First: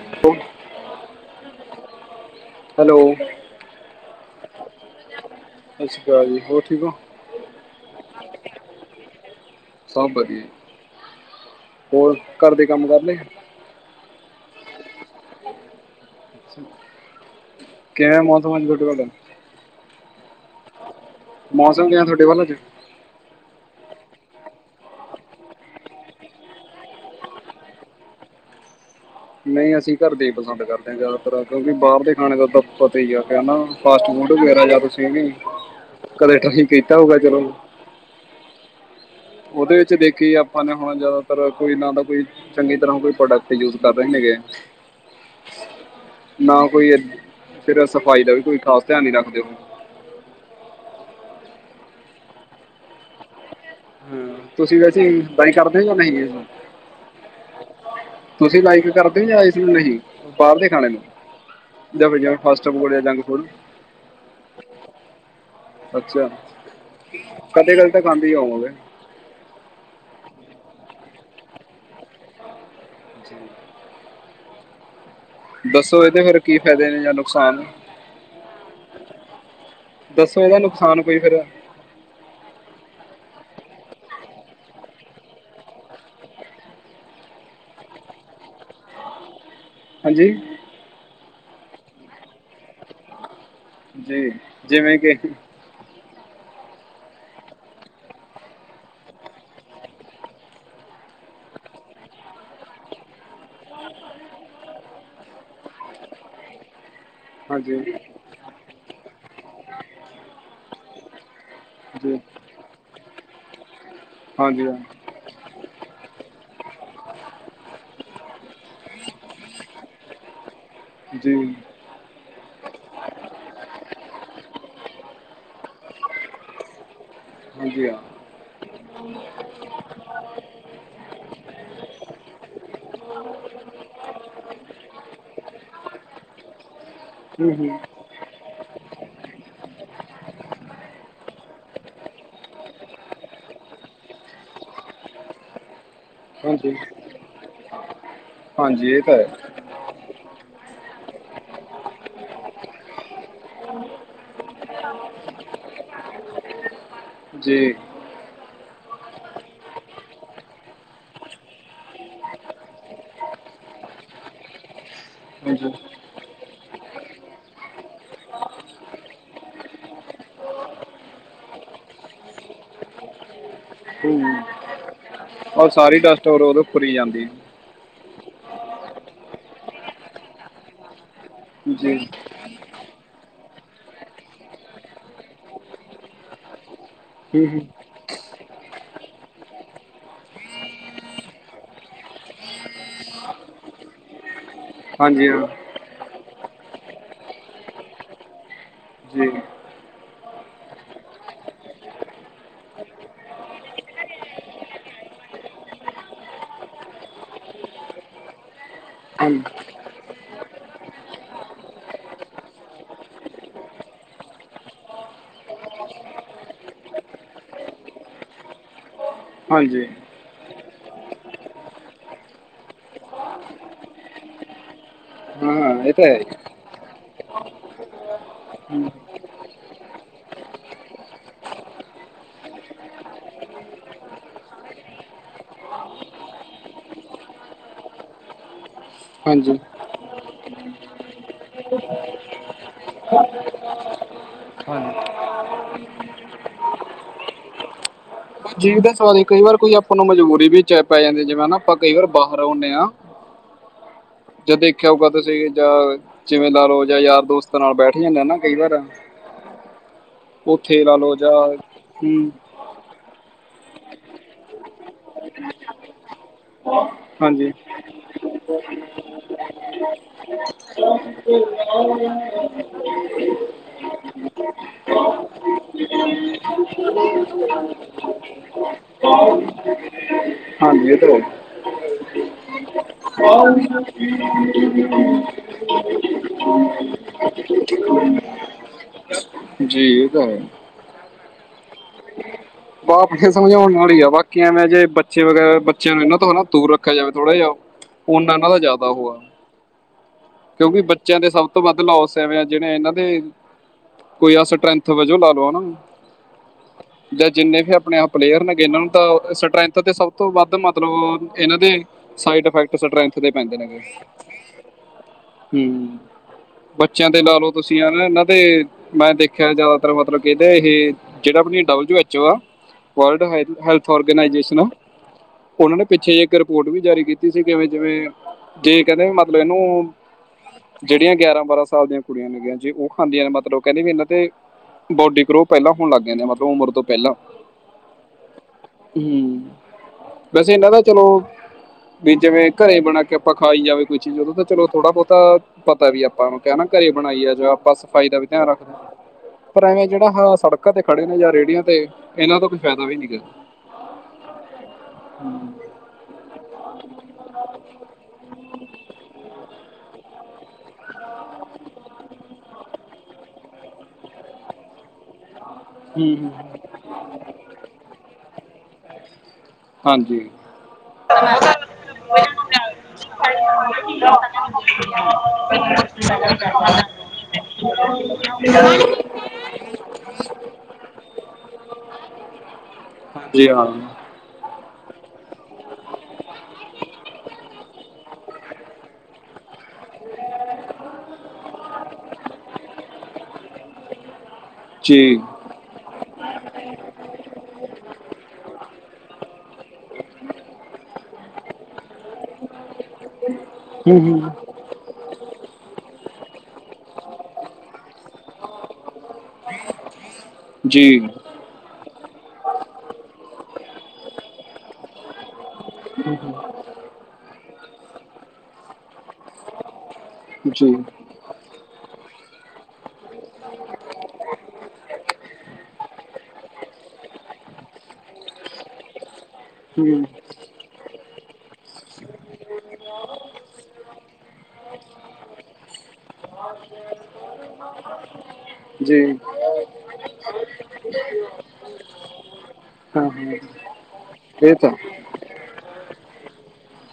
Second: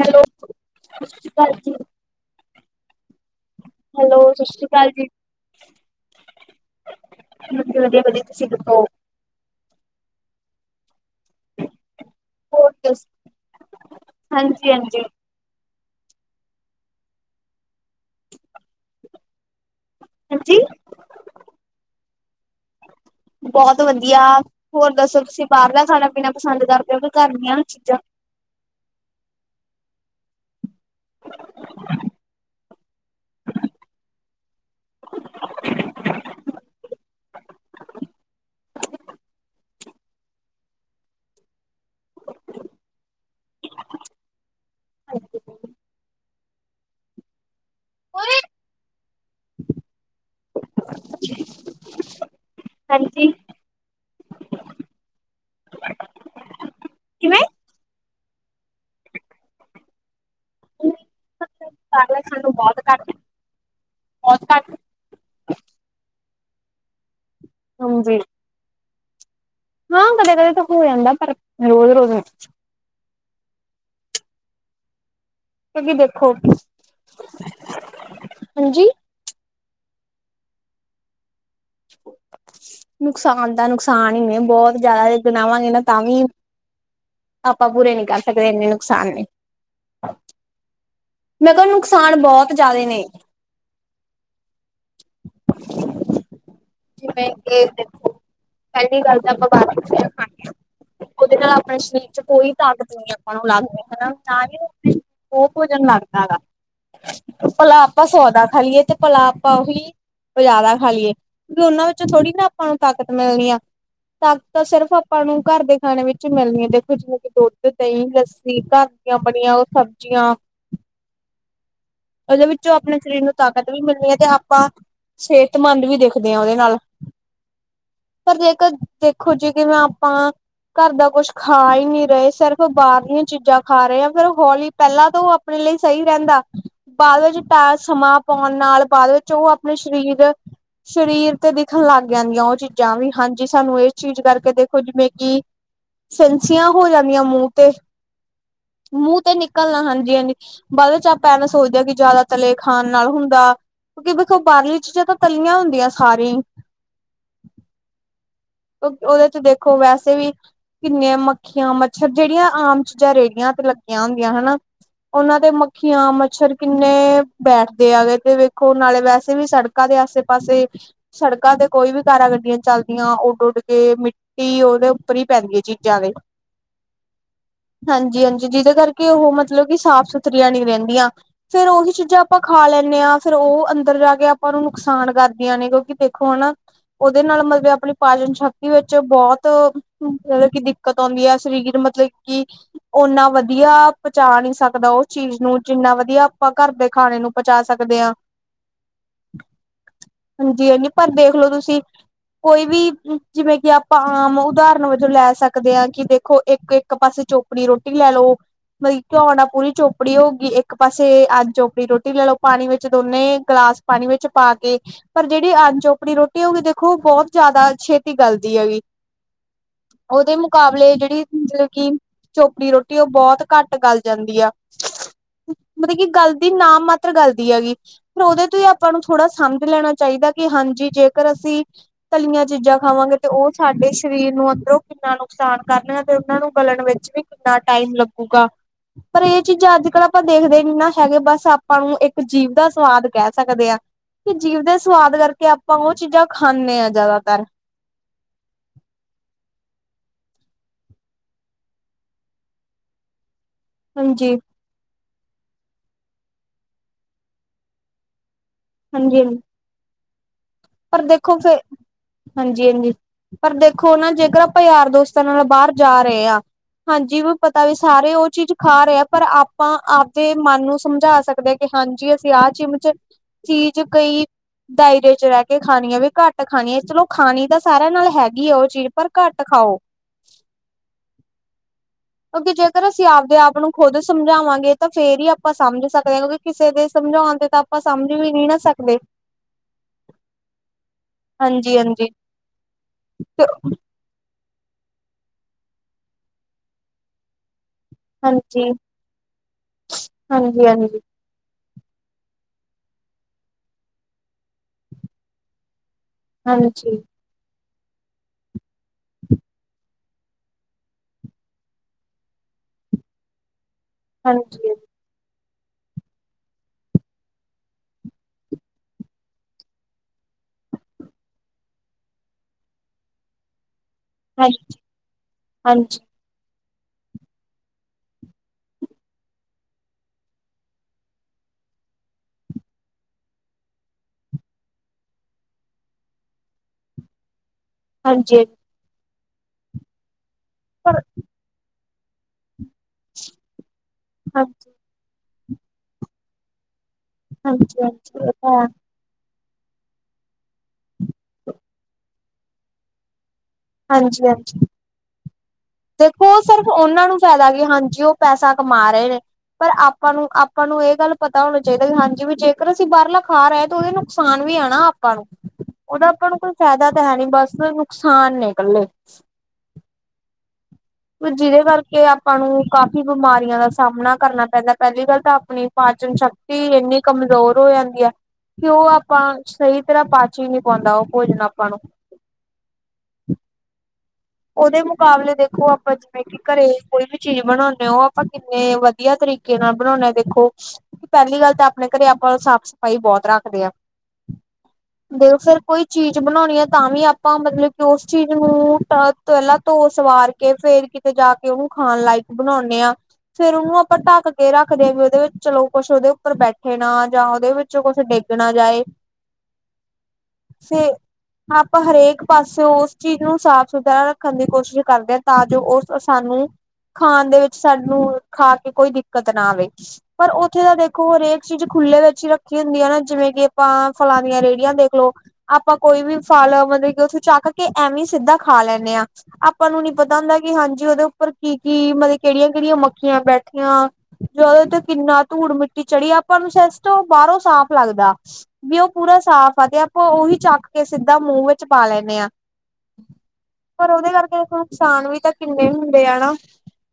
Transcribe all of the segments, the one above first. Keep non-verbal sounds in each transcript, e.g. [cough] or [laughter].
Hello ਸਤਿ ਸ਼੍ਰੀ ਅਕਾਲ ਜੀ ਹੈਲੋ। ਹੈਲੋ ਸਤਿ ਸ਼੍ਰੀ ਅਕਾਲ ਜੀ। ਸਤਿ ਸ਼੍ਰ ਅਕਾਲੀ ਹੋਰ ਠੀਕ ਹੋ। ਹ ਵਧਆ ਵਧਆ ਤੁਸੀਿਲ ਤੋਂ। ਸਭ ਵਧੀਆ ਹੋਰ ਘਰ ਦੇ ਹੋਰ ਕੰਮ ਕਰ ਦੱਸ ਲਏ? ਹਾਂਜੀ। ਹਾਂਜੀ। ਕਿਵੇਂ। ਮਤ। ਮਝ। ਗਟੇ। ਗ। ਹਾਂਜੀ। ਮੌਸਮ। ਦੇ। ਆ। ਤੁਹਾਡੇ। ਵਾ। ਚ। ਬਹੁਤ। ਵਧੀਆ। ਹੋਰ। ਦੱਸੋ। ਤੁਸੀਂ। ਬਾਹਰਲਾ। ਖਾਣਾ। ਪੀਣਾ। ਪਸੰਦ। ਕਰਦੇ। ਹੋ। ਵੀ। ਘਰ। ਦੀਆਂ। ਚੀਜ਼ਾਂ। ਨਹੀਂ। ਅਸੀਂ। ਘਰਦੇ। ਹੀ। ਪਸੰਦ। ਕਰਦੇ। ਜ਼ਿਆਦਾਤਰ। ਕਿਉਂਕਿ। ਬਾਹਰ। ਦੇ। ਖਾਣੇ। ਦਾ। ਤਤ। ਹੀ। ਆ। ਫਾਸਟ। ਫੂਡ। ਵਗੈਰਾ। ਜਾਂ। ਤੁਸੀਂ। ਵੀ। ਕਲੇ। ਟਠਹੀ। ਕੀਤਾ। ਹੋਊਗਾ। ਚਲੋ। ਉਹਦੇ। ਵਿੱਚ। ਦੇਖੀਏ। ਆਪਾਂ। ਨੇ। ਹੁਣ। ਜਦ। ਪਰ। ਕੋਈ। ਨਾ। ਤਾਂ। ਕੋਈ। ਚੰਗੀ। ਤਰ੍ਹਾਂ। ਕੋਈ। ਪ੍ਰੋਡਕਟ। ਯੂਜ। ਕਰ। ਰਹੇ। ਨੇਗੇ। ਨਾ। ਕੋਈ। ਫਿਰ। ਸਫ਼ਾਈ। ਦਾ। ਵੀ। ਕੋਈ। ਖ਼ਾਸ। ਧਿਆਨ। ਨ। ਰੱਖਦੇ। ਹੋ। ਹਾਂਜੀ। ਹਾਂ। ਤੁਸੀਂ। ਵੈਸੇ। ਬਈ। ਕਰਦੇ। ਹੋ। ਜਾਂ। ਨਹੀਂ। ਕਿਵੇਂ ਤੁਸੀਂ। ਲਾਈਕ। ਕਰਦੇ। ਹੋ। ਜਾਂ। ਇਸਨੂੰ। ਨਹੀਂ। ਬਾਹਰ। ਦੇ। ਖਾਣੇ। ਨੂੰ। ਜਾਂ। ਬਾਹਰਲਾ ਫ। ਫਸ। ਜੰਕ। ਫੂਡ। ਸਾ। ਅੱਛਾ ਕਦੇ ਕੱਲ ਤੱਕ ਹਾਂਜੀ ਆਉਂਦੀ ਹੀ ਆਵਾਂਗੇ ਹਾਂ ਕਦੇ ਕਦੇ ਤਾਂ ਹੋ ਜਾਂਦਾ ਪਰ ਰੋਜ਼ ਰੋਜ਼ ਜੀ। ਕਿਉਂਕਿ ਦੱਸੋ ਇਹਦੇ ਦੇਖੋ ਫਿਰ ਕੀ ਫ਼ਾਇਦੇ ਨੇ ਜਾਂ ਨੁਕਸਾਨ। ਹਾਂਜੀ ਦੱਸੋ। ਇਹਦਾ। ਨੁਕਸਾਨ। ਕੋਈ। ਫੇਿਰ। ਨੁਕਸਾਨ। ਤਾਂ। ਨੁਕਸਾਨ। ਹੀ। ਨੇ। ਬਹੁਤ। ਜ਼ਿਆਦਾ। ਗਣਾਵਾਂਗੇ। ਨਾ। ਤਾਂ। ਵੀ। ਆਪਾਂ। ਪੂਰੇ। ਨੀ। ਕਰ। ਸਕਦੇ। ਇੰਨੇ। ਨੁਕਸਾਨ। ਨੇ। ਹਾਂਜੀ। ਮੈਂ। ਕਿਹਾ। ਨੁਕਸਾਨ। ਬਹੁਤ। ਜ਼ਿਆਦਾ। ਨੇ। ਜੀ। ਜਿਵੇਂ। ਕਿ। ਜਵੇ। ਇਹਖ। ਪਹਿਲੀ। ਗੱਲ। ਤਾਂ। ਆਪਾਂ। ਬਦ। ਉਹਦੇ। ਨਾਲ। ਆਪਣੇ। ਸਰੀਰ। ਚ। ਕੋਈ। ਤਾਕਤ। ਨਹੀਂ। ਆਪਾਂ। ਨੂੰ। ਲੱਗਦੇ। ਹਨਾ। ਨਾ। ਹੀ। ਰਦੇ। ਉਹ। ਭੋਜਨ। ਲੱਗਦਾ। ਵਾ। ਹਨ। ਭਲਾ ਆਪਾਂ ਸੌਦਾ ਖਾ ਲਈਏ ਤੇ ਭਲਾ ਆਪਾਂ ਉਹੀ ਜ਼ਿਆਦਾ ਖਾ ਲਈਏ। ਕਿਉਂਕਿ ਉਹਨਾਂ ਵਿੱਚੋਂ ਜੀ ਥੋੜ੍ਹੀ ਨਾ ਆਪਾਂ ਨੂੰ ਤਾਕਤ ਮਿਲਣੀ ਆ। ਹਾਂਜੀ ਤਾਕਤ ਹਾਂ। ਸਿਰਫ ਆਪਾਂ ਨੂੰ ਘਰ ਦੇਖਾਣੇ ਵਿੱਚ ਮਿਲਣੀ ਹੈ। ਦੇਖੋ ਜਿਵੇਂ ਕਿ ਦੁੱਧ ਦਹੀਂ ਲੱਸੀ ਘਰ ਬਣੀਆਂ ਉਹ ਸਬਜ਼ੀਆਂ। ਜੀ। ਉਹਦੇ ਵਿੱਚੋਂ ਆਪਣੇ ਸਰੀਰ ਨੂੰ ਤਾਕਤ ਵੀ ਮਿਲਣੀ ਹੈ ਤੇ ਆਪਾਂ ਸਿਹਤਮੰਦ ਵੀ ਦੇਖਦੇ ਹਾਂ ਉਹਦੇ ਨਾਲ ਹਾਂਜੀ ਹਾਂ ਪਰ ਜੇਕਰ ਦੇਖੋ ਜ ਕਿਵੇਂ ਆਪਾਂ ਘਰ ਦਾ ਕੁਛ ਖਾ ਹੀ ਨਹੀ ਰਹੇ ਸਿਰਫ ਬਾਹਰ ਦੀ ਚੀਜ਼ਾਂ ਖਾ ਰਹੇ ਆ ਫੇਿਰ ਹੌਲੀ ਪਹਿਲਾਂ ਤੋਂ ਆਪਣੇ ਲਈ ਸਹੀ ਰਹਿੰਦਾ ਬਾਅਦ ਹੂੰ ਵਿੱਚ ਹੂੰ ਸਮਾ ਪਾਉਣ ਨਾਲ ਬਾਅਦ ਵਿੱਚ ਉਹ ਆਪਣੇ ਸਰੀਰ। ਸਰੀਰ ਤੇ ਦਿਖਣ ਲੱਗ ਜਾਂਦੀਆਂ ਉਹ ਚੀਜ਼ਾਂ ਵੀ ਹਾਂਜੀ ਸਾਨੂੰ ਇਸ ਚੀਜ਼ ਕਰਕੇ ਦੇਖੋ ਜਿਵੇਂ ਕਿ ਹ। ਸਸੀਆਂ ਹੋ ਜਾਂਦੀਆਂ ਮੂੰਹ ਤੇ। ਹਾਂਜੀ ਇਹ ਤਾਂ ਮੂੰਹ ਤੇ ਹੈ ਨਿਕਲਣਾ ਹਾਂਜੀ ਹਾਂਜੀ ਬਦਲ ਚਾਪ ਪੈਣਾ। ਸੋਚਦੇ ਕਿ ਜ਼ਿਆਦਾ ਤਲੇ ਖਾਣ ਨਾਲ ਹੁੰਦਾ ਕਿਉਂਕਿ ਵੇਖੋ ਬਾਹਰਲੀ ਚੀਜ਼ਾਂ ਤਾਂ ਤਲੀਆਂ। ਹੁੰਦੀਆਂ ਸਾਰੀ ਜੀ। ਉਹਦੇ ਚ ਦੇਖੋ ਵੈਸੇ ਵੀ ਕਿੰਨੇ ਮੱਖੀਆਂ ਮੱਛਰ ਜਿਹੜੀਆਂ ਆਮ ਚੀਜ਼ਾਂ ਰੇਹੜੀਆਂ ਤੇ ਲੱਗੀਆਂੱ ਹੁੰਦੀਆਂ ਹਨਾ। ਉਹਨਾਂ ਦੇ ਹਾਂਜੀ ਮੱਖੀਆਂ ਮੱਛਰ ਕਿੰਨੇ ਬੈਠਦੇ ਆ ਗਏ ਤੇ ਵੇਖੋ ਨਾਲੇ ਵੈਸੇ ਵੀ ਸੜਕ ਸੜਕਾਂ ਦੇ ਆਸੇ ਪਾਸੇ ਸੜਕਾਂ ਤੇ ਕੋਈ ਵੀ ਕਾਰਾਂ ਗੱਡੀਆਂ ਚੱਲਦੀਆਂ ਉਹ। ਉੱੜਗ ਮਿੱਟੀ ਉਹਦੇ ਹੀ ਪੈਂਦੀ ਹੈ ਰ ਸਾਰੀ ਡਸਟ ਹੋਰ ਉਦੋਂ ਖੁੱਲੀ ਜਾਂਦੀ ਹਾਂਜੀ ਹਾਂਜੀ ਜਿਹਦੇ ਕਰਕੇ ਉਹ ਮਤਲਬ ਕਿ ਸਾਫ਼ ਸੁਥਰੀਆਂ ਨੀ ਰਹਿੰਦੀਆਂ ਫੇਰ ਉਹੀ ਜੀ ਚੀਜ਼ਾਂ ਆਪਾਂ ਖਾ ਲੈਂਦੇ ਹਾਂ ਫ਼ਿਰ ਉਹ ਅੰਦਰ ਜਾ ਕੇ ਆਪਾਂ ਨੂੰ ਨੁਕਸਾਨ ਕਰਦੀਆਂ ਨੇ ਕਿਉਂਕਿ ਦੇਖੋ ਹਨਾ ਉਹਦੇ ਨਾਲ ਹੂੰ ਹੂੰ ਮਤਲਬ ਆਪਣੀ ਪਾਚਨ ਸ਼ਕਤੀ ਵਿੱਚ ਬਹੁਤ ਮਤਲਬ ਕਿ ਦਿੱਕਤ ਆਉਂਦੀ ਹੈ ਸਰੀਰ ਮਤਲਬ ਕਿ ਓਨਾ ਵਧੀਆ ਪਹੁੰਚਾ ਨ ਨਹੀਂ ਸਕਦਾ ਉਸ ਹਾਂਜੀ ਚੀਜ਼ ਹਾਂ ਨੂੰ ਜਿੰਨਾ ਵਧੀਆ ਆਪਾਂ ਘਰ ਦੇ ਖਾਣੇ ਨੂੰ ਪਹੁੰਚਾ ਸਕਦੇ ਹਾਂ। ਜੀ ਹਾਂਜੀ ਹਾਂਜੀ ਪਰ ਦੇਖਲੋ ਤੁਸੀਂ ਕੋਈ ਵੀ ਜਿਵੇਂ ਕਿ ਆਪਾਂ ਆਮ ਉਦਾਹਰਣ ਵਜੋਂ ਲੈ ਸਕਦੇ ਹਾਂ ਕਿ ਦੇਖੋ ਇੱਕ ਇੱਕ ਪਾਸੇ ਚੋ ਆਪਣੀ ਰੋਟੀ ਲੈ ਲਓ ਮਤਲਬ ਕਿ ਘਿਓ ਹਾਂਜੀ ਨਾਲ ਪੂਰੀ ਚੋਪ ਆਪੀ ਹੋ ਗਈ ਇੱਕ ਪਾਸੇ ਅੱਜ ਆਪਣੀ ਰੋਟੀ ਲੈ ਲਓ ਪਾਣੀ ਵਿੱਚ ਦੋਨੇ ਗਲਾਸ ਪਾਣੀ ਵਿੱਚ ਪਾ ਕੇ ਪਰ ਜਿਹੜੀ ਅੰਨ ਚੋਪੜੀ ਰੋਟੀ ਉਹਗੀ ਦੇਖੋ ਬਹੁਤ ਜ਼ਿਆਦਾ ਛੇਤੀ ਗਲਦੀ ਹੈਗੀ। ਹਾਂਜੀ ਉਹਦੇ ਮੁਕਾਬਲੇ ਜਿਹੜੀ ਮਤਲਬ ਕਿ ਚੋਪੜੀ ਰੋਟੀ ਉਹ ਬਹੁਤ ਘੱਟ ਗੱਲ ਜਾਂਦੀ ਆ ਹਾਂ ਹਾਂ ਇਹ ਮਤਲਬ ਤਾਂ ਕਿ ਹੈ ਹੀ। ਗਲ ਦੀਨਾ ਮਤ ਪੱਤਰ ਗੱਲਦੀ ਹੈਗੀ। ਫਿਰ ਉਹਦੇ ਤੋਂ ਹੀ ਹਮ, ਆਪਾਂ ਨੂੰ ਥੋੜਾ ਸਮਝ ਲੈਣਾ ਚਾਹੀਦਾ ਕਿ ਹਾਂਜੀ ਜੇਕਰ ਅਸੀਂ ਤਲੀਆਂ ਚੀਜ਼ਾਂ ਖਾਵਾਂਗੇ ਤੇ ਉਹ ਸਾਡੇ ਸਰੀਰ ਨੂੰ ਅੰਦਰੋਂ ਕਿੰਨਾ ਨੁਕਸਾਨ ਕਰਨ ਤੇ ਉਹਨਾਂ ਨੂੰ ਗਲਣ੍ ਵਿੱਚ ਵੀ ਕਿੰਨਾ ਟਾਈਮ ਲੱਗੂਗਾ ਪਰ ਇਹ ਹਾਂਜੀ ਚੀਜ਼ਾਂ ਅੱਜ ਕੱਲ ਆਪਾਂ ਦੇਖਦੇ ਇੰਨਾ ਹੈਗੇ ਬਸ ਆਪਾਂ ਨੂੰ ਇੱਕ ਜੀਭ ਦਾ ਸਵਾਦ ਕਹਿ ਸਕਦੇ ਹਾਂ। ਕਿ ਜੀਭ ਦੇ ਹਾਂਜੀ ਸਵਾਦ ਕਰਕੇ ਆਪਾਂ ਉਹ ਚੀਜ਼ਾਂ ਖਾਂਦੇ ਹਾਂ ਜ਼ਿਆਦਾਤਰ। ਜੀ ਦਾ ਸਵਾਲ ਕਈ ਵਾਰ ਕੋਈ ਆਪਾਂ ਨੂੰ ਮਜਬੂਰੀ ਵੀ ਪੈ ਜਾਂਦੀ ਜਿਵੇਂ ਹਨ ਆਪਾਂ ਕਈ ਵਾਰ ਬਾਹਰ ਆਉਂਦੇ ਹਾਂ। ਹਾਂਜੀ ਜੇ ਦੇਖਿਆ ਹੋਊਗਾ ਤੁਸੀਂ ਜਾਂ ਜਿਵੇਂ ਲਾ ਲਓ ਜਾਂ ਯਾਰ ਦੋਸਤਾਂ ਨਾਲ ਬੈਠ ਜਾਂਦੇ ਨਾ। ਕਈ ਵਾਰ ਹਾਂਜੀ ਉਥੇ ਲਾ ਲੋ ਜਾ ਹਮ ਹਾਂਜੀ ਪਰ ਦੇਖੋ ਨਾ ਜੇਕਰ ਆਪਾਂ ਯਾਰ ਦੋਸਤਾਂ ਨਾਲ ਬਾਹਰ ਜਾ ਰਹੇ ਹਾਂ। ਹਾਂਜੀ ਵੀ ਪਤਾ ਵੀ ਸਾਰੇ ਉਹ ਚੀਜ਼ ਖਾ ਰਹੇ ਪਰ ਆਪਾਂ ਆਪਦੇ ਮਨ ਨੂੰ ਸਮਝਾ ਸਕਦੇ ਹਾਂ ਕਿ ਹਾਂਜੀ ਅਸੀਂ ਆਹ ਚਿਮ ਚ ਚੀਜ਼ ਕਈ ਦਾਇਰੇ ਚ ਰਹਿ ਕੇ ਖਾਣੀ ਹੈ ਵੀ ਘੱਟ ਖਾਣੀ ਹੈ। ਚਲੋ ਖਾਣੀ ਤਾਂ ਸਾਰਿਆਂ ਨਾਲ ਹੈਗੀ ਆ, ਉਹ ਚੀਜ਼ ਪਰ ਘੱਟ ਖਾਓ ਹਾਂਜੀ ਤੋਂ [unintelligible] ਕਿਉਂਕਿ ਜੇਕਰ ਅਸੀਂ, ਆਪਦੇ ਆਪ ਨੂੰ ਖੁਦ ਸਮਝਾਵਾਂਗੇ ਤਾਂ। ਫੇਰ ਹੀ ਆਪਾਂ ਸਮਝ ਸਕਦੇ ਹਾਂ। ਕਿਉਂਕਿ ਕਿਸੇ ਦੇ ਸਮਝਾਉਣ ਤੇ ਤਾਂ ਆਪਾਂ, ਸਮਝ ਵੀ ਨੀ ਨਾ ਸਕਦੇ। ਜੀ ਇਹ ਤਾਂ ਹੈ। ਹਾਂਜੀ- ਹਾਂਜੀ। ਬਾਪ ਸਮਝਾਉਣ ਵਾਲੀ ਆ ਬਾਕੀ ਐਵੇਂ ਜੇ ਬੱਚੇ ਵਗੈਰਾ, ਬੱਚਿਆਂ ਨੂੰ ਇਹਨਾਂ ਤੋਂ ਹਨਾ ਦੂਰ ਰੱਖਿਆ ਜਾਵੇ ਥੋੜਾ ਜਿਹਾ। ਫੋਨਾ ਇਹਨਾਂ ਦਾ ਜ਼ਿਆਦਾ ਹੋਆ। ਕਿਉਂਕਿ ਬੱਚਿਆਂ ਦੇ ਸਭ। ਵੱਧ ਲੋਸ ਐਵੇ ਜਿਹਵੇ ਇਹਨਾਂ ਦੇ, ਕੋਈ ਆ ਸਟਰੈਂਥ ਵਜੋਂ ਲਾ ਲੋ ਉਹਨਾਂ ਨੂੰ। ਹਾਂਜੀ। ਜਾਂ ਜਿੰਨੇ ਵੀ ਆਪਣੇ ਆਪ ਪਲੇਅਰ ਨੇਗੇ, ਇਹਨਾਂ ਨੂੰ ਤਾਂ ਸਟਰੈਂਥ ਤੇ ਸ ਤੋਂ ਵੱਧ ਮਤਲਬ ਇਹਨਾਂ ਦੇ, ਸਾਈਡ ਇਫੈਕਟ ਸਟਰੈਂਥ ਦੇ ਪੈਂਦੇ ਨੇਗੇ। ਹਾਂਜੀ। ਹੂੰ। ਬੱਚਿਆਂ ਤੇ ਲਾ ਲਓ ਤੁਸੀਂ ਹਨਾ, ਇਹਨਾਂ ਤੇ ਮੈਂ ਦੇਖਿਆ ਜ਼ਿਆਦਾਤਰ ਮਤਲਬ ਕਿਦੇ ਇਹ। ਜਿਹੜਾ ਆਪਣਾ [unintelligible] ਓ ਔਰਗੇਨਾਈਜੇਸ਼ਨ ਆ, ਉਹਨਾਂ ਦੇ ਹਾਂਜੀ ਪਿੱਛੇ ਇਕ ਰਿਪੋਰਟ ਵੀ ਜਾਰੀ ਕੀਤੀ ਸੀ, ਕਿਵੇਂ ਜਿਵੇਂ ਜੇ ਕਹਿੰਦੇ ਵੀ ਮਤਲਬ ਇਹਨੂੰ ਜਿਹੜੀਆਂ ਗਿਆਰਾਂ, ਬਾਰਾਂ ਸਾਲ ਦੀਆਂ ਕੁੜੀਆਂ ਨੇਗੀਆਂ। ਜੀ ਉਹ ਖਾਂਦੀਆਂ ਨੇ ਮਤਲਬ ਕਹਿੰਦੇ ਵੀ ਇਹਨਾਂ ਤੇ ਬੋਡੀ ਗਰੋ ਪਹਿਲਾਂ ਹੋਣ ਲੱਗ ਜਾਂਦੀਆਂ ਮਲਬ ਉਮਰ ਤੋਂ ਪਹਿਲਾਂ। ਹਾਂਜੀ। ਹੂੰ, ਵੈਸੇ ਇਹਨਾਂ ਦਾ ਪਰ ਚਲੋ, ਵੀ ਜਿਵੇਂ ਘਰੇ ਬਣਾ ਕੇ। ਆਪਾਂ ਖਾਈ ਜਾਵੇ ਕੋਈ ਚੀਜ਼। ਉਹਦੋਂ ਤਾਂ ਚਲੋ ਹਾਂਜੀ ਥੋੜਾ ਬਹੁਤਾ ਪਤਾ ਵੀ ਆਪਾਂ ਨੂੰ ਕਹਿ ਨਾ ਘਰੇ ਬਣਾਈ ਏ। ਆਪਾਂ ਹਾਂਜੀ ਸਫ਼ਾਈ ਦਾ ਹਾਂਜੀ ਵੀ ਇਹ ਧਿਆਨ ਤਾਂ ਹੈ ਰੱਖਦੇ ਹਾਂ। ਪਰ ਐਵੇਂ ਜਿਹੜਾ ਸੜਕਾਂ ਤੇ ਖੜੇ ਨੇ, ਜਾਂ ਰੇਹੜੀਆਂ ਤੇ ਇਹਨਾਂ ਦਾ ਕੋਈ ਫਾਇਦਾ ਵੀ ਨੀ ਹੈਗਾ। ਹਾਂਜੀ- ਹਾਂਜੀ। ਹੂੰ। ਦੇਖੋ ਉਹ ਸਿਰਫ ਉਹਨਾਂ ਨੂੰ ਫਾਇਦਾ ਕਿ, ਹਾਂਜੀ ਉਹ ਪੈਸਾ ਕਮਾ ਰਹੇ ਨੇ, ਪਰ ਆਪਾਂ ਨੂੰ ਆਪਾਂ ਨੂੰ ਇਹ ਗੱਲ ਪਤਾ ਹੋਣਾ ਚਾਹੀਦਾ ਹਾਂਜੀ ਵੀ, ਜੇਕਰ ਅਸੀਂ ਬਾਹਰਲਾ ਖਾ ਰਹੇ ਹਾਂ ਤੇ ਉਹਦੇ ਨੁਕਸਾਨ ਵੀ ਆ ਣਾ ਆਪ ਆਪਾਂ ਨੂੰ, ਉਹਦਾ ਹੂੰ ਆਪਾਂ ਨੂੰ ਕੋਈ ਹੂੰ ਫਾਇਦਾ ਤਾਂ ਹੈ ਨੀ, ਬਸ ਨੁਕਸਾਨ ਨੇ ਇਕੱਲੇ। ਹਾਂਜੀ। ਜਿਹਦੇ ਕਰਕੇ ਆਪਾਂ ਨੂੰ ਕਾਫ਼ੀ ਬਿਮਾਰੀਆਂ ਦਾ ਸਾਹਮਣਾ, ਕਰਨਾ ਪੈਂਦਾ ਪਹਿਲੀ ਗੱਲ ਤਾਂ ਆਪਣੀ ਪਾਚਨ ਸ਼ਕਤੀ ਇੰਨੀ ਕਮਜ਼ੋਰ ਹੋ ਜਾਂਦੀ ਹੈ। ਕਿ ਉਹ [unintelligible] ਆਪਾਂ ਸਹੀ ਤਰਾਂ ਪਾਚ ਹੀ ਨਹੀਂ ਪਾਉਂਦਾ। ਉਹ ਭੋਜਨ ਆਪਾਂ ਨੂੰ। ਹਾਂਜੀ, ਹਾਂ। ਉਹਦੇ ਮੁਕਾਬਲੇ ਦੇਖੋ ਆਪਾਂ, ਜਿਵੇਂ ਕਿ ਘਰੇ ਕੋਈ ਵੀ ਚੀਜ਼ ਬਣਾਉਂਦੇ ਹੋ। ਆਪਾਂ ਕਿੰਨੇ ਵ ਵਧੀਆ ਤਰੀਕੇ ਨਾਲ, ਬਣਾਉਣੇ ਆ ਦੇਖੋ। ਪਹਿਲੀ ਗੱਲ ਤਾਂ ਆਪਣੇ ਘਰੇ, ਆਪਾਂ ਸਾਫ਼- ਸਫ਼ਾਈ ਬਹੁਤ ਰੱਖਦੇ ਹਾਂ। ਜੀ ਦੇ ਫੇਰ ਕੋਈ ਚੀਜ਼ ਬਣਾਉਣੀ ਹੈ ਤਾਂ, ਵੀ ਆਪਾਂ ਮਤਲਬ ਕਿ ਉਸ ਚੀਜ਼ ਨੂੰ ਤੋਂ ਪਹਿਲਾਂ ਧੋ- ਸਵਾਰ ਕੇ ਫੇਰ ਕਿਤੇ ਜਾ ਕੇ ਉਹਨੂੰ ਖਾਣ ਲਾਇਕ ਬਣਾਉਂਦੇ ਆ। ਫੇਰ ਉਹਨੂੰ ਆਪਾਂ, ਹੂੰ ਢੱਕ ਹੂੰ ਕੇ ਰੱਖਦੇ ਵੀ ਉਹਦੇ ਵਿੱਚ। ਚਲੋ ਕੁਛ ਉਹਦੇ ਉੱਪਰ ਬੈਠੇ ਨਾ, ਜਾਂ ਉਹਦੇ ਵਿੱਚ ਕੁਛ ਡਿੱਗ ਨਾ ਜਾਏ। ਤੇ ਜੀ ਆਪਾਂ ਹਰੇਕ ਪਾਸੇ ਉਸ ਚੀਜ਼ ਨੂੰ, ਸਾਫ਼ ਸੁਥਰਾ ਰੱਖ ਰੱਖਣ ਦੀ ਕੋਸ਼ਿਸ਼ ਕਰਦੇ ਹਾ, ਤਾਂ ਜੋ ਉਹ ਸਾਨੂੰ। ਖਾਣ ਦੇ ਵਿੱਚ ਸਾਨੂੰ, ਖਾ ਕੇ ਕੋਈ ਦਿੱਕਤ ਨਾ ਆਵੇ। ਪਰ ਉੱਥੇ ਜੀ ਦਾ ਦੇਖੋ ਹਰੇਕ ਚੀਜ਼ ਖੁੱਲੇ ਵਿੱਚ ਹੀ ਰੱਖੀ ਹੁੰਦੀਆਂ। ਨਾ ਜਿਵੇਂ ਕਿ ਆਪਾਂ ਫਲਾਂਨੀਆਂ ਰੇਹੜੀਆਂ ਦੇਖਲੋ। ਆਪਾਂ ਕੋਈ ਵੀ ਫਲ, ਮਤਲਬ ਕਿ ਉੱਥੋਂ ਚੱਕ ਕੇ ਐਵੇਂ ਸਿੱਧਾ ਖਾ ਲੈਂਦੇ ਹਾਂ। ਆਪਾਂ ਨੂੰ ਨੀ ਹੂੰ ਪਤਾ ਹੁੰਦਾ ਕਿ ਹਾਂਜੀ, ਉਹਦੇ ਉੱਪਰ ਕੀ- ਕੀ ਮਤਲਬ ਕਿਹੜੀਆਂ- ਕਿਹੜੀਆਂ ਮੱਖੀਆਂ ਬੈਠੀਆਂ। ਜਦੋਂ ਤੇ ਕਿੰਨਾ ਧੂੜ ਮਿੱਟੀ ਚੜ੍ਹੀ ਆਪਾਂ ਨੂੰ ਡਸਟ ਬਾਹਰੋਂ ਸਾਫ ਲੱਗਦਾ। ਵੀ ਉਹ ਜੀ ਪੂਰਾ ਸਾਫ ਆ ਤੇ ਆਪਾਂ ਉਹੀ ਚੱਕ ਕੇ ਸਿੱਧਾ ਮੂੰਹ ਵਿੱਚ ਪਾ ਲੈਂਦੇ ਆ। ਹਮ ਹਮ। ਪਰ ਉਹਦੇ ਕਰਕੇ ਦੇਖ ਨੁਕਸਾਨ ਵੀ ਤਾਂ ਕਿੰਨੇ ਹੁੰਦੇ ਆ ਨਾ।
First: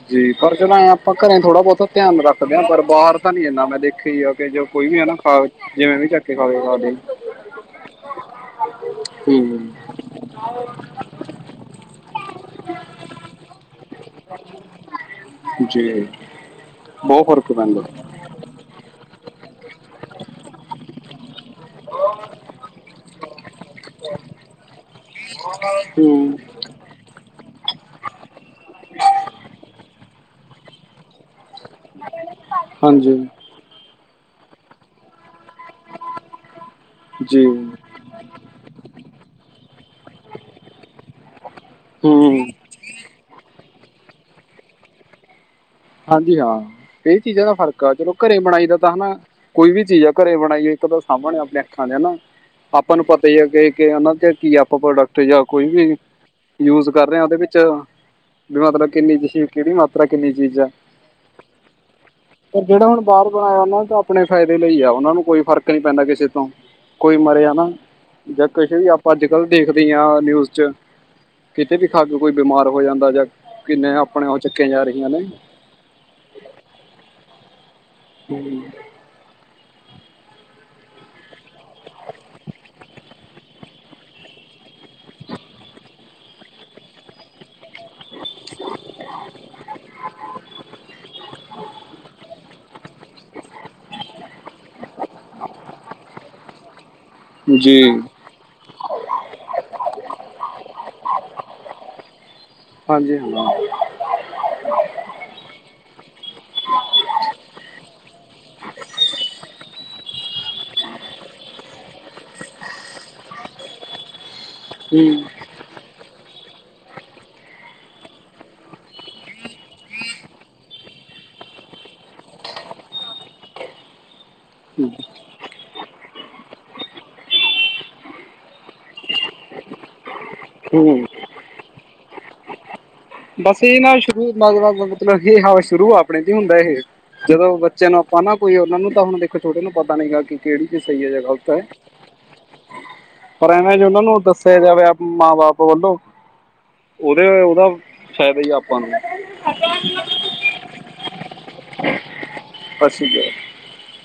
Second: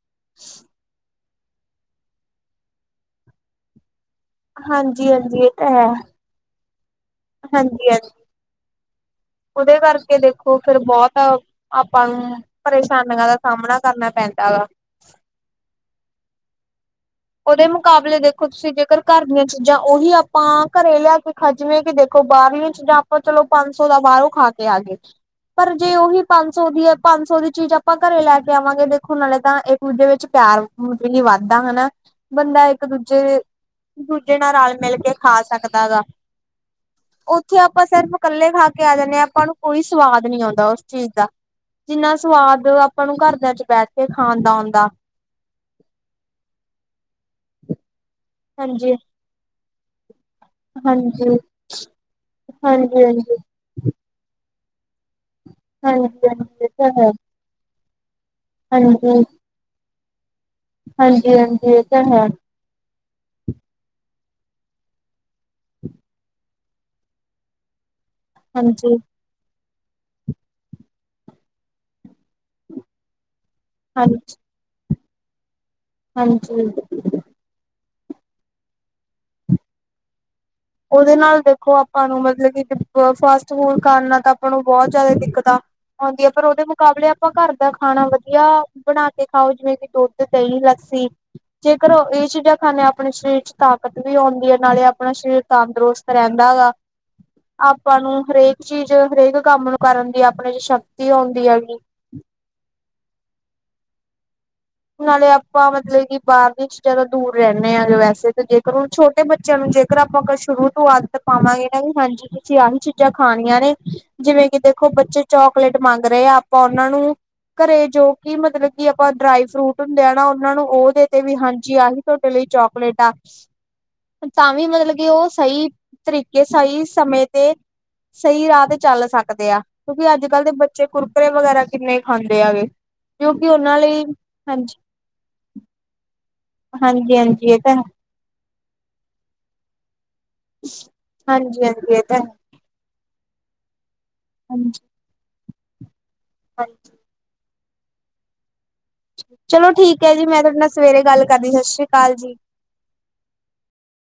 ਜੀ ਪਰ ਚਲਾਂ ਆਪਾਂ ਘਰੇ ਥੋੜ੍ਹਾ ਬਹੁਤਾ ਧਿਆਨ ਰੱਖਦੇ ਹਾਂ ਪਰ ਬਾਹਰ ਤਾਂ ਨੀ ਇਨਾ ਮੈਂ ਦੇਖਿਆ ਹੀ। ਜੋ ਕੋਈ ਵੀ ਹਾਂਜੀ ਹੈਾ ਹਾਂਜੀ ਖਾ ਇਹ ਤਾਂ ਹੈ ਜਿਵੇਂ ਵੀ ਚੱਕੇ ਖਾਵੇ ਖਾ ਹਾਂਜੀ ਹਾਂਜੀ ਉਹਦੇ ਹੂੰ ਕਰਕੇ ਦੇਖੋ ਫਿਰ ਬਹੁਤ ਆਪਾਂ ਨੂੰ ਪਰੇਸ਼ਾਨੀਆਂ ਦਾ ਸਾਹਮਣਾ ਕਰਨਾ ਪੈਂਦਾ ਵਾ ਜੀ। ਬਹੁਤ ਫਰਕ ਉਹਦੇ ਪੈਂਦਾ ਮੁਕਾਬਲੇ ਦੇ ਤੁਸੀਂ ਜੇਕਰ ਘਰ ਦੀਆਂ ਚੀਜ਼ਾਂ ਉਹੀ ਆਪਾਂ ਘਰੇ ਲਿਆ ਕੇ ਖੱਜਵੇ ਕਿ ਦੇਖੋ ਬਾਹਰਲ ਚੀਜ਼ਾਂ ਚਲੋ ਪੰਜ ਸੌ ਦਾ ਬਾਹਰੋਂ ਖਾ ਕੇ ਆ ਗਏ ਪਰ ਜੇ ਉਹੀ ਹੂੰ ਪੰਜ ਸੌ ਦੀ ਹੈ ਪੰਜ ਸੌ ਦੀ ਚੀਜ਼ ਆਪਾਂ ਘਰੇ ਲੈ ਕੇ ਆਵਾਂਗੇ ਦੇਖੋ ਨਾਲੇ ਤਾਂ ਇੱਕ ਦੂਜੇ ਵਿੱਚ ਪਿਆਰ ਮਤ ਲਈ ਵੱਧਦਾ ਹਨਾ ਬੰਦਾ ਇੱਕ ਹਾਂਜੀ ਦੂਜੇ ਦੂਜੇ ਨਾਲ ਰਲ ਮਿਲ ਕੇ ਖਾ ਸਕਦਾ ਗਾ। ਜੀ ਉੱਥੇ ਆਪਾਂ ਸਿਰਫ ਕੱਲੇ ਖਾ ਕੇ ਆ ਜਾਂਦੇ ਆਾਂ ਆਪਾਂ ਨੂੰ ਕੋਈ ਸਵਾਦ ਨੀ ਆਉਂਦਾ ਉਸ ਚੀਜ਼ ਦਾ ਜਿੰਨਾ ਹੂੰ ਸਵਾਦ ਆਪਾਂ ਨੂੰ ਘਰਦਿਆਂ ਚ ਬੈਠ ਕੇ ਖਾਣ ਦਾ ਆਂਦਾ ਹਾਂਜੀ ਹਾਂ ਕਈ ਚੀਜ਼ਾਂ ਦਾ ਫਰਕ ਆ ਚਲੋ ਘਰੇ ਬਣਾਈ ਦਾ ਤਾਂ ਹਾਂਜੀ। ਹਨਾ ਕੋਈ ਵੀ ਚੀਜ਼ ਆ ਘਰੇ ਬਣਾ ਇੱਕ ਤਾਂ ਹਾਂਜੀ, ਸਾਹਮਣੇ ਆਪਣੇ ਅੱਖਾਂ ਦੇ ਹਨ ਨਾ ਹਾਂਜੀ, ਆਪਾਂ ਹਾਂਜੀ, ਨੂੰ ਪਤਾ ਹਾਂਜੀ, ਹੀ ਹੈ ਕਿ ਇਹਨਾਂ ਤੇ ਕੀ ਆਪਾਂ ਪ੍ਰੋਡਕਟ ਜਾਂ ਕੋਈ ਵੀ ਹਾਂਜੀ ਹਾਂਜੀ ਇਹ ਯੂਜ ਤਾਂ ਹੈ। ਕਰ ਰਿਹਾ ਉਹਦੇ ਵਿੱਚ ਵੀ ਮਤਲਬ ਹਾਂਜੀ, ਕਿੰਨੀ ਤੁਸੀਂ ਕਿਹੜੀ ਮਾਤਰਾ ਕਿੰਨੀ ਚੀਜ਼ ਹੈ। ਹਾਂਜੀ ਹਾਂਜੀ ਇਹ ਤਾਂ ਹੈ। ਪਰ ਜਿਹੜਾ ਹੁਣ ਬਾਹਰ ਬਣਾਇਆ ਉਹਨਾਂ ਚ ਆਪਣੇ ਫਾਇਦੇ ਲਈ ਆ ਉਹਨਾਂ ਨੂੰ ਕੋਈ ਫ਼ਰਕ ਨਹੀਂ ਪੈਂਦਾ ਕਿਸੇ ਤੋਂ ਕੋਈ ਮਰਿਆ ਨਾ ਜਾਂ ਕੁਛ ਵੀ ਹਾਂਜੀ, ਆਪਾਂ ਗੱਲ ਦੇਖਦੇ ਹਾਂ ਨਿਊਜ਼ ਚ ਕਿਤੇ ਵੀ ਖਾ ਕੇ ਕੋਈ ਬਿਮਾਰ ਹੋ ਜਾਂਦਾ ਜਾਂ। ਕਿੰਨੇ ਆਪਣੇ ਹਾਂਜੀ, ਉਹ ਚੱਕੀਆਂ ਜਾ ਰਹੀਆਂ ਨੇ। ਹਾਂਜੀ। ਹਮ। ਉਹਦੇ ਨਾਲ ਦੇਖੋ ਆਪਾਂ ਨੂੰ ਮਤਲਬ ਕਿ ਫਾਸਟ ਫੂਡ ਕਰਨ ਨਾਲ ਤਾਂ ਆਪਾਂ ਨੂੰ ਬਹੁਤ ਜਿਆਦਾ ਦਿੱਕਤ ਆ। ਆਉਂਦੀ ਹੈ ਪਰ ਉਹਦੇ ਮੁਕਾਬਲੇ ਆਪਾਂ ਘਰ ਦਾ ਖਾਣਾ ਵਧੀਆ ਬਣਾ ਕੇ ਖਾਓ ਜਿਵੇਂ ਕਿ ਦੁਧ ਦਹੀ ਲੱਸੀ ਜੇਕਰ ਇਹ ਚੀਜ਼ਾਂ ਖਾਂਦੇ ਹਾਂ ਆਪਣੇ ਸਰੀਰ ਚ ਤਾਕਤ ਵੀ ਆਉਂਦੀ ਹੈ ਨਾਲੇ ਆਪਣਾ ਸਰੀਰ ਤੰਦਰੁਸਤ ਰਹਿੰਦਾ ਗਾ ਜੀ ਆਪਾਂ ਨੂੰ ਹਰੇਕ ਚੀਜ਼ ਹਰੇਕ ਕੰਮ ਨੂੰ ਕਰਨ ਦੀ ਆਪਣੇ ਚ ਸ਼ਕਤੀ ਆਉਂਦੀ ਹੈਗੀ। ਹਾਂਜੀ ਹਾਂਜੀ। ਨਾਲੇ ਆਪਾਂ ਮਤਲਬ ਕਿ ਬਾਹਰਲੀ ਜਿਆਦਾ ਦੂਰ ਰਹਿੰਦੇ ਹਾਂਗੇ ਵੈਸੇ ਤੇ ਜੇਕਰ ਹੁਣ ਛੋਟੇ ਬੱਚਿਆਂ ਨੂੰ ਜੇਕਰ ਆਪਾਂ ਸ਼ੁਰੂ ਤੋਂ ਆਦਤ ਪਾਵਾਂਗੇ ਨਾ ਵੀ ਹਾਂਜੀ। ਤੁਸੀਂ ਆਹੀ ਚੀਜ਼ਾਂ ਖਾਣੀਆਂ ਨੇ ਜਿਵੇਂ ਕਿ ਦੇਖੋ ਹੂੰ ਬੱਚੇ ਚੌਕ ਚੋਕਲੇਟ ਮੰਗ ਰਹੇ ਆਪਾਂ ਉਹਨਾਂ ਨੂੰ ਘਰੇ ਜੋ ਕਿ ਮਤਲਬ ਕਿ ਆਪਾਂ ਡਰਾਈ ਫਰੂਟ ਨੂੰ ਦੇਣਾ ਉਹਨਾਂ ਨੂੰ ਉਹਦੇ ਤੇ ਵੀ ਹਾਂਜੀ ਆਹੀ ਤੁਹਾਡੇ ਲਈ ਚੋਕਲੇਟ ਆ। ਤਾਂ ਵੀ ਮਤਲਬ ਕਿ ਉਹ ਸਹੀ ਤਰੀਕੇ ਸਹੀ ਸਮੇਂ ਤੇ ਸਹੀ ਰਾਹ ਤੇ ਚੱਲ ਸਕਦੇ ਆ ਕਿਉਂਕਿ ਅੱਜ ਕੱਲ੍ਹ ਦੇ ਬੱਚੇ ਹੂੰ ਕੁਰਕਰੇ ਵਗੈਰਾ ਕਿੰਨੇ ਖਾਂਦੇ ਹੈਗੇ। ਕਿਉਂਕਿ ਬਸ ਉਹਨਾਂ ਇਹ ਨਾ ਲਈ ਸ਼ੁਰੂ ਹਾਂਜੀ ਮਤਲਬ ਇਹ ਹਵਾ ਸ਼ੁਰੂ ਆਪਣੇ ਦੀ ਹੁੰਦਾ ਇਹ ਹਾਂਜੀ ਹਾਂਜੀ ਜਦੋਂ ਇਹ ਤਾਂ ਹੈ ਬੱਚਿਆਂ ਨੂੰ ਹਨ ਨਾ ਕੋਈ ਉਹਨਾ ਨੂੰ ਤਾਂ ਹੁਣ ਦੇਖੋ ਛੋਟੇ ਨੂੰ ਪਤਾ ਨੀ ਗਗਾ ਕਿ ਕਿਹੜੀ ਚੀਜ਼ ਸਹੀ ਹੈ ਜਾਂ ਗ਼ਲਤ ਹੈ। ਹਾਂਜੀ-ਹਾਂਜੀ ਇਹ ਤਾਂ ਹੈ, ਪਰ ਇਹਨਾਂ ਜ ਉਹਨਾਂ ਨੂੰ ਦੱਸਿਆ ਜਾਵੇ ਮਾਂ ਬਾਪ ਵੱਲੋਂ ਹਾਂਜੀ। ਉਹਦੇ ਉਹਦਾ ਫਾਇਦਾ ਹੀ ਆਪਾਂ ਨੂੰ ਚਲੋ ਠੀਕ ਹੈ ਜੀ ਮੈਂ ਤੁਹਾਡੇ ਨਾਲ ਸਵੇਰੇ ਗੱਲ ਕਰਦੀ ਸਤਿ ਸ੍ਰੀ ਅਕਾਲ ਜੀ। ਸਤਿ ਸ੍ਰੀ ਅਕਾਲ।